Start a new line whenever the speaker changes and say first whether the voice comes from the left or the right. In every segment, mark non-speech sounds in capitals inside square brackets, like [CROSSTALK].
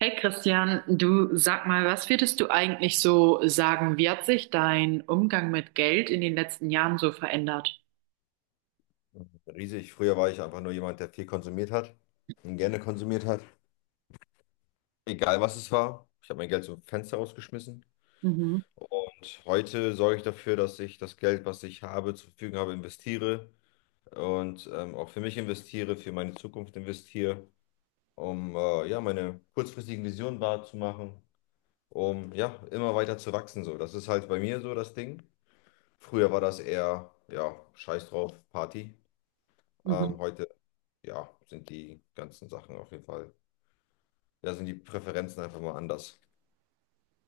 right: Hey Christian, du sag mal, was würdest du eigentlich so sagen? Wie hat sich dein Umgang mit Geld in den letzten Jahren so verändert?
left: Riesig. Früher war ich einfach nur jemand, der viel konsumiert hat und gerne konsumiert hat. Egal was es war. Ich habe mein Geld zum Fenster rausgeschmissen.
right: Mhm,
left: Und heute sorge ich dafür, dass ich das Geld, was ich habe, zur Verfügung habe, investiere und auch für mich investiere, für meine Zukunft investiere, um ja, meine kurzfristigen Visionen wahrzumachen, um ja, immer weiter zu wachsen. So. Das ist halt bei mir so das Ding. Früher war das eher, ja, scheiß drauf, Party.
right: mhm.
left: Heute, ja, sind die ganzen Sachen auf jeden Fall, ja, sind die Präferenzen einfach mal anders.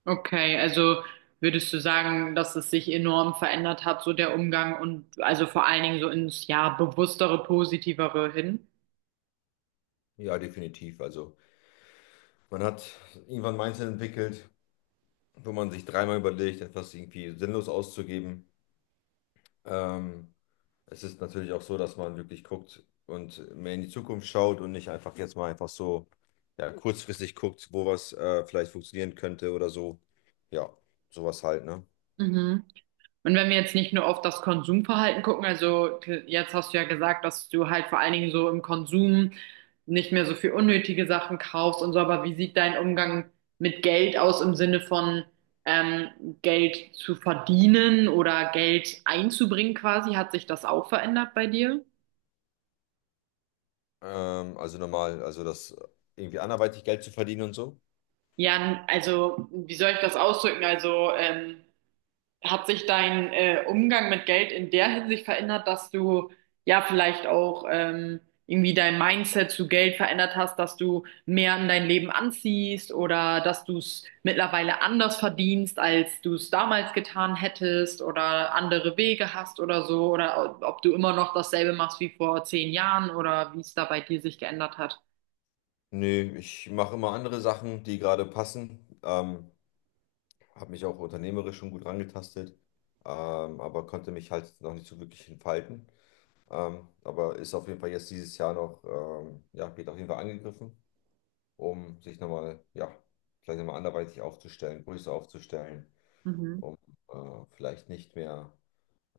right: Okay, also würdest du sagen, dass es sich enorm verändert hat, so der Umgang und also vor allen Dingen so ins ja bewusstere, positivere hin?
left: Ja, definitiv. Also man hat irgendwann ein Mindset entwickelt, wo man sich dreimal überlegt, etwas irgendwie sinnlos auszugeben. Ähm, es ist natürlich auch so, dass man wirklich guckt und mehr in die Zukunft schaut und nicht einfach jetzt mal einfach so, ja, kurzfristig guckt, wo was vielleicht funktionieren könnte oder so. Ja, sowas halt, ne?
right: Mhm. Und wenn wir jetzt nicht nur auf das Konsumverhalten gucken, also jetzt hast du ja gesagt, dass du halt vor allen Dingen so im Konsum nicht mehr so viel unnötige Sachen kaufst und so, aber wie sieht dein Umgang mit Geld aus im Sinne von ähm, Geld zu verdienen oder Geld einzubringen quasi? Hat sich das auch verändert bei dir?
left: Also normal, also das irgendwie anderweitig Geld zu verdienen und so.
right: Ja, also wie soll ich das ausdrücken? Also hat sich dein Umgang mit Geld in der Hinsicht verändert, dass du ja vielleicht auch irgendwie dein Mindset zu Geld verändert hast, dass du mehr in dein Leben anziehst oder dass du es mittlerweile anders verdienst, als du es damals getan hättest oder andere Wege hast oder so oder ob du immer noch dasselbe machst wie vor 10 Jahren oder wie es da bei dir sich geändert hat?
left: Nee, ich mache immer andere Sachen, die gerade passen. Habe mich auch unternehmerisch schon gut rangetastet, aber konnte mich halt noch nicht so wirklich entfalten. Aber ist auf jeden Fall jetzt dieses Jahr noch, ja, geht auf jeden Fall angegriffen, um sich nochmal, ja, vielleicht nochmal anderweitig aufzustellen, größer aufzustellen,
right: Mhm.
left: um vielleicht nicht mehr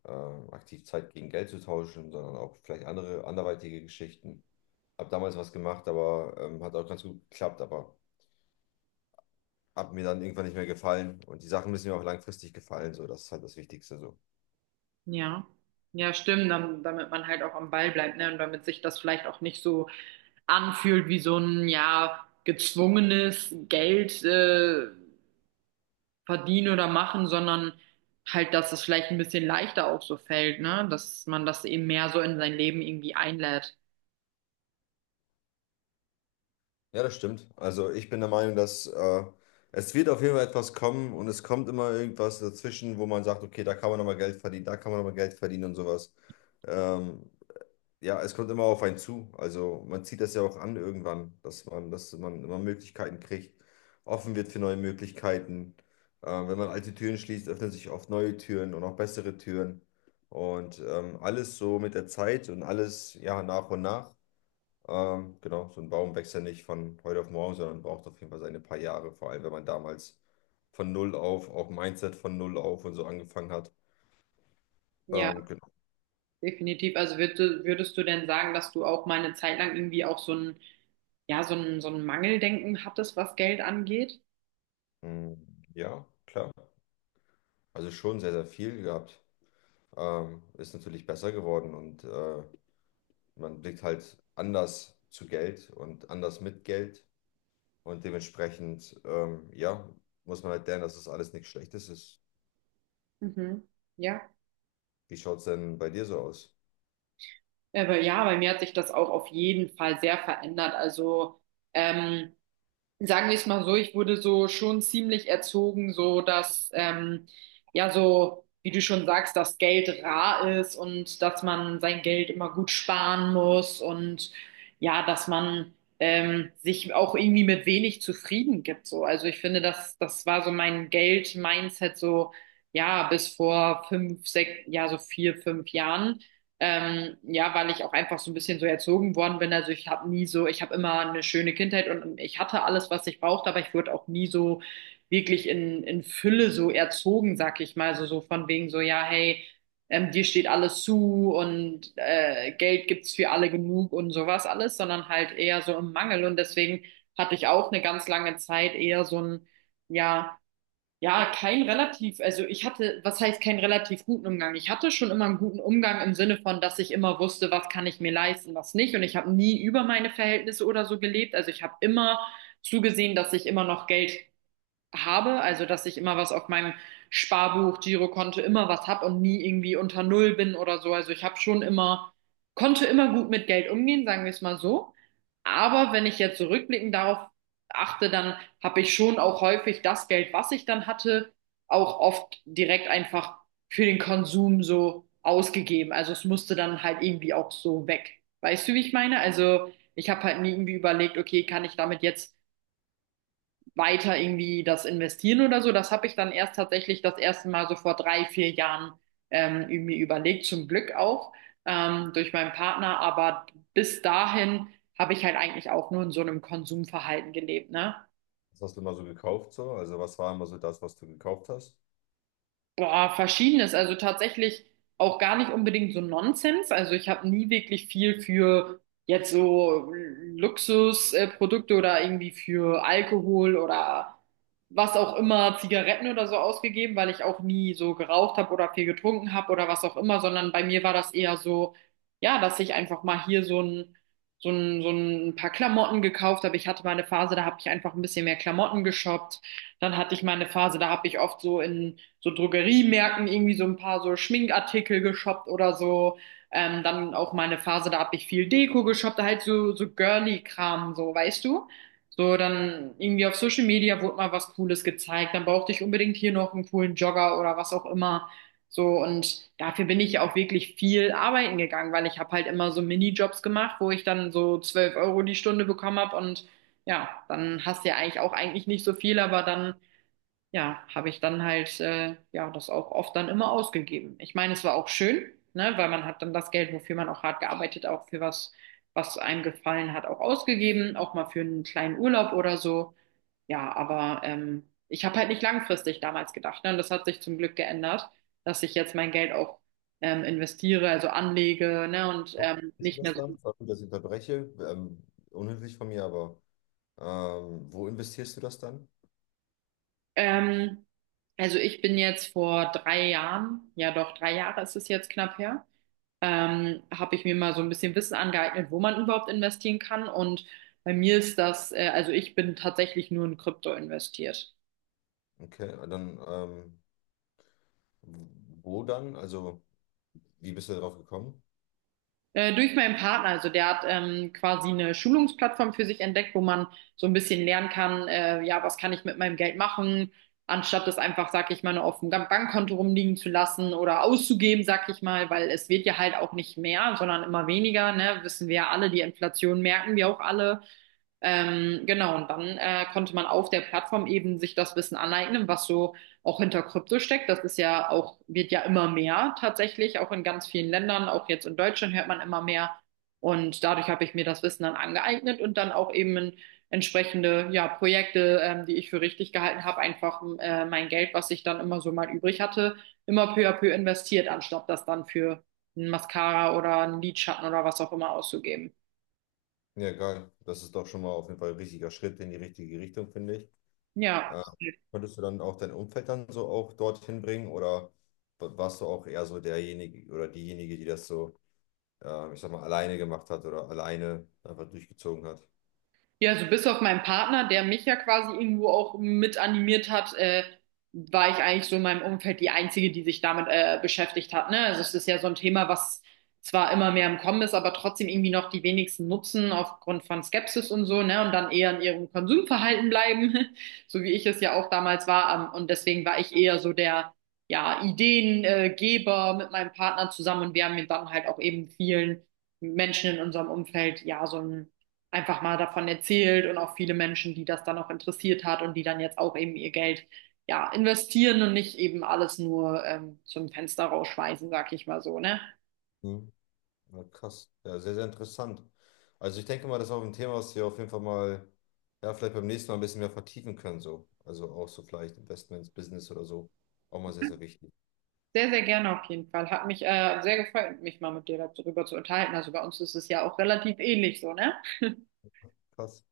left: äh, aktiv Zeit gegen Geld zu tauschen, sondern auch vielleicht andere anderweitige Geschichten. Habe damals was gemacht, aber hat auch ganz gut geklappt, hat mir dann irgendwann nicht mehr gefallen. Und die Sachen müssen mir auch langfristig gefallen. So, das ist halt das Wichtigste so.
right: Ja, ja, stimmt, dann, damit man halt auch am Ball bleibt, ne? Und damit sich das vielleicht auch nicht so anfühlt wie so ein, ja, gezwungenes Geld verdienen oder machen, sondern halt, dass es vielleicht ein bisschen leichter auch so fällt, ne? Dass man das eben mehr so in sein Leben irgendwie einlädt.
left: Ja, das stimmt. Also ich bin der Meinung, dass es wird auf jeden Fall etwas kommen und es kommt immer irgendwas dazwischen, wo man sagt, okay, da kann man nochmal Geld verdienen, da kann man nochmal Geld verdienen und sowas. Ähm, Ja, es kommt immer auf einen zu. Also man zieht das ja auch an irgendwann, dass man immer Möglichkeiten kriegt, offen wird für neue Möglichkeiten. Wenn man alte Türen schließt, öffnen sich oft neue Türen und auch bessere Türen. Und alles so mit der Zeit und alles ja nach und nach. Genau, so ein Baum wächst ja nicht von heute auf morgen, sondern braucht auf jeden Fall seine paar Jahre, vor allem wenn man damals von null auf, auch Mindset von null auf und so angefangen hat.
right: Ja,
left: Genau.
right: definitiv. Also würdest du denn sagen, dass du auch mal eine Zeit lang irgendwie auch so ein, ja, so ein Mangeldenken hattest, was Geld angeht?
left: Mm, ja, klar. Also schon sehr, sehr viel gehabt. Ist natürlich besser geworden und man blickt halt anders zu Geld und anders mit Geld und dementsprechend, ja, muss man halt lernen, dass das alles nichts Schlechtes ist.
right: Mhm. Ja.
left: Wie schaut es denn bei dir so aus?
right: Aber ja, bei mir hat sich das auch auf jeden Fall sehr verändert. Also, ähm, sagen wir es mal so, ich wurde so schon ziemlich erzogen, so dass, ja, so, wie du schon sagst, dass Geld rar ist und dass man sein Geld immer gut sparen muss und ja, dass man sich auch irgendwie mit wenig zufrieden gibt. So. Also ich finde, das war so mein Geld-Mindset so, ja, bis vor fünf, sechs, ja, so vier, fünf Jahren. Ja, weil ich auch einfach so ein bisschen so erzogen worden bin. Also ich habe nie so, ich habe immer eine schöne Kindheit und ich hatte alles, was ich brauchte, aber ich wurde auch nie so wirklich in Fülle so erzogen, sag ich mal. Also so von wegen so, ja, hey, dir steht alles zu und Geld gibt's für alle genug und sowas alles, sondern halt eher so im Mangel. Und deswegen hatte ich auch eine ganz lange Zeit eher so ein, ja, ja, kein relativ, also ich hatte, was heißt keinen relativ guten Umgang? Ich hatte schon immer einen guten Umgang im Sinne von, dass ich immer wusste, was kann ich mir leisten, was nicht. Und ich habe nie über meine Verhältnisse oder so gelebt. Also ich habe immer zugesehen, dass ich immer noch Geld habe, also dass ich immer was auf meinem Sparbuch, Girokonto immer was habe und nie irgendwie unter Null bin oder so. Also ich habe schon immer, konnte immer gut mit Geld umgehen, sagen wir es mal so. Aber wenn ich jetzt so rückblickend darauf achte, dann habe ich schon auch häufig das Geld, was ich dann hatte, auch oft direkt einfach für den Konsum so ausgegeben. Also es musste dann halt irgendwie auch so weg. Weißt du, wie ich meine? Also ich habe halt nie irgendwie überlegt, okay, kann ich damit jetzt weiter irgendwie das investieren oder so. Das habe ich dann erst tatsächlich das erste Mal so vor drei, vier Jahren irgendwie überlegt, zum Glück auch durch meinen Partner. Aber bis dahin habe ich halt eigentlich auch nur in so einem Konsumverhalten gelebt, ne?
left: Was hast du immer so gekauft so? Also was war immer so das, was du gekauft hast?
right: Boah, verschiedenes. Also tatsächlich auch gar nicht unbedingt so Nonsens. Also ich habe nie wirklich viel für jetzt so Luxusprodukte oder irgendwie für Alkohol oder was auch immer, Zigaretten oder so ausgegeben, weil ich auch nie so geraucht habe oder viel getrunken habe oder was auch immer, sondern bei mir war das eher so, ja, dass ich einfach mal hier so ein paar Klamotten gekauft habe. Ich hatte mal eine Phase, da habe ich einfach ein bisschen mehr Klamotten geshoppt. Dann hatte ich mal eine Phase, da habe ich oft so in so Drogeriemärkten irgendwie so ein paar so Schminkartikel geshoppt oder so. Dann auch meine Phase, da habe ich viel Deko geshoppt, halt so, so Girly-Kram, so, weißt du? So, dann irgendwie auf Social Media wurde mal was Cooles gezeigt, dann brauchte ich unbedingt hier noch einen coolen Jogger oder was auch immer. So, und dafür bin ich auch wirklich viel arbeiten gegangen, weil ich habe halt immer so Minijobs gemacht, wo ich dann so 12 Euro die Stunde bekommen habe und ja, dann hast du ja eigentlich nicht so viel, aber dann ja, habe ich dann halt ja das auch oft dann immer ausgegeben. Ich meine, es war auch schön, ne, weil man hat dann das Geld, wofür man auch hart gearbeitet, auch für was, was einem gefallen hat, auch ausgegeben, auch mal für einen kleinen Urlaub oder so. Ja, aber ich habe halt nicht langfristig damals gedacht, ne, und das hat sich zum Glück geändert, dass ich jetzt mein Geld auch investiere, also anlege, ne, und
left: Wo Ist
right: nicht mehr
left: das
right: so.
left: dann? Sorry, dass ich unterbreche. Unhöflich von mir, aber wo investierst du das dann?
right: Ähm, also ich bin jetzt vor drei Jahren, ja doch drei Jahre ist es jetzt knapp her, habe ich mir mal so ein bisschen Wissen angeeignet, wo man überhaupt investieren kann. Und bei mir ist das, also ich bin tatsächlich nur in Krypto investiert.
left: Okay, dann wo dann? Also wie bist du darauf gekommen?
right: Durch meinen Partner, also der hat quasi eine Schulungsplattform für sich entdeckt, wo man so ein bisschen lernen kann, ja, was kann ich mit meinem Geld machen, anstatt es einfach, sag ich mal, nur auf dem Bankkonto rumliegen zu lassen oder auszugeben, sag ich mal, weil es wird ja halt auch nicht mehr, sondern immer weniger, ne? Wissen wir ja alle, die Inflation merken wir auch alle. Genau, und dann konnte man auf der Plattform eben sich das Wissen aneignen, was so auch hinter Krypto steckt. Das ist ja auch, Wird ja immer mehr tatsächlich, auch in ganz vielen Ländern, auch jetzt in Deutschland hört man immer mehr. Und dadurch habe ich mir das Wissen dann angeeignet und dann auch eben in entsprechende ja, Projekte, die ich für richtig gehalten habe, einfach mein Geld, was ich dann immer so mal übrig hatte, immer peu à peu investiert, anstatt das dann für ein Mascara oder einen Lidschatten oder was auch immer auszugeben.
left: Ja, geil. Das ist doch schon mal auf jeden Fall ein richtiger Schritt in die richtige Richtung, finde ich.
right: Ja.
left: Äh, konntest du dann auch dein Umfeld dann so auch dorthin bringen oder warst du auch eher so derjenige oder diejenige, die das so, ich sag mal, alleine gemacht hat oder alleine einfach durchgezogen hat?
right: Ja, so bis auf meinen Partner, der mich ja quasi irgendwo auch mit animiert hat, war ich eigentlich so in meinem Umfeld die Einzige, die sich damit beschäftigt hat. Ne? Also es ist ja so ein Thema, was zwar immer mehr im Kommen ist, aber trotzdem irgendwie noch die wenigsten nutzen aufgrund von Skepsis und so, ne? Und dann eher in ihrem Konsumverhalten bleiben, [LAUGHS] so wie ich es ja auch damals war. Und deswegen war ich eher so der, ja, Ideengeber mit meinem Partner zusammen und wir haben mir dann halt auch eben vielen Menschen in unserem Umfeld ja so ein einfach mal davon erzählt und auch viele Menschen, die das dann auch interessiert hat und die dann jetzt auch eben ihr Geld ja investieren und nicht eben alles nur zum Fenster rausschmeißen, sag ich mal so, ne?
left: Hm. Ja, krass. Ja, sehr, sehr interessant. Also ich denke mal, das ist auch ein Thema, was wir auf jeden Fall mal, ja, vielleicht beim nächsten Mal ein bisschen mehr vertiefen können, so. Also auch so vielleicht Investments, Business oder so. Auch mal sehr, sehr wichtig.
right: Sehr, sehr gerne auf jeden Fall. Hat mich sehr gefreut, mich mal mit dir darüber zu unterhalten. Also bei uns ist es ja auch relativ ähnlich so, ne?
left: Krass.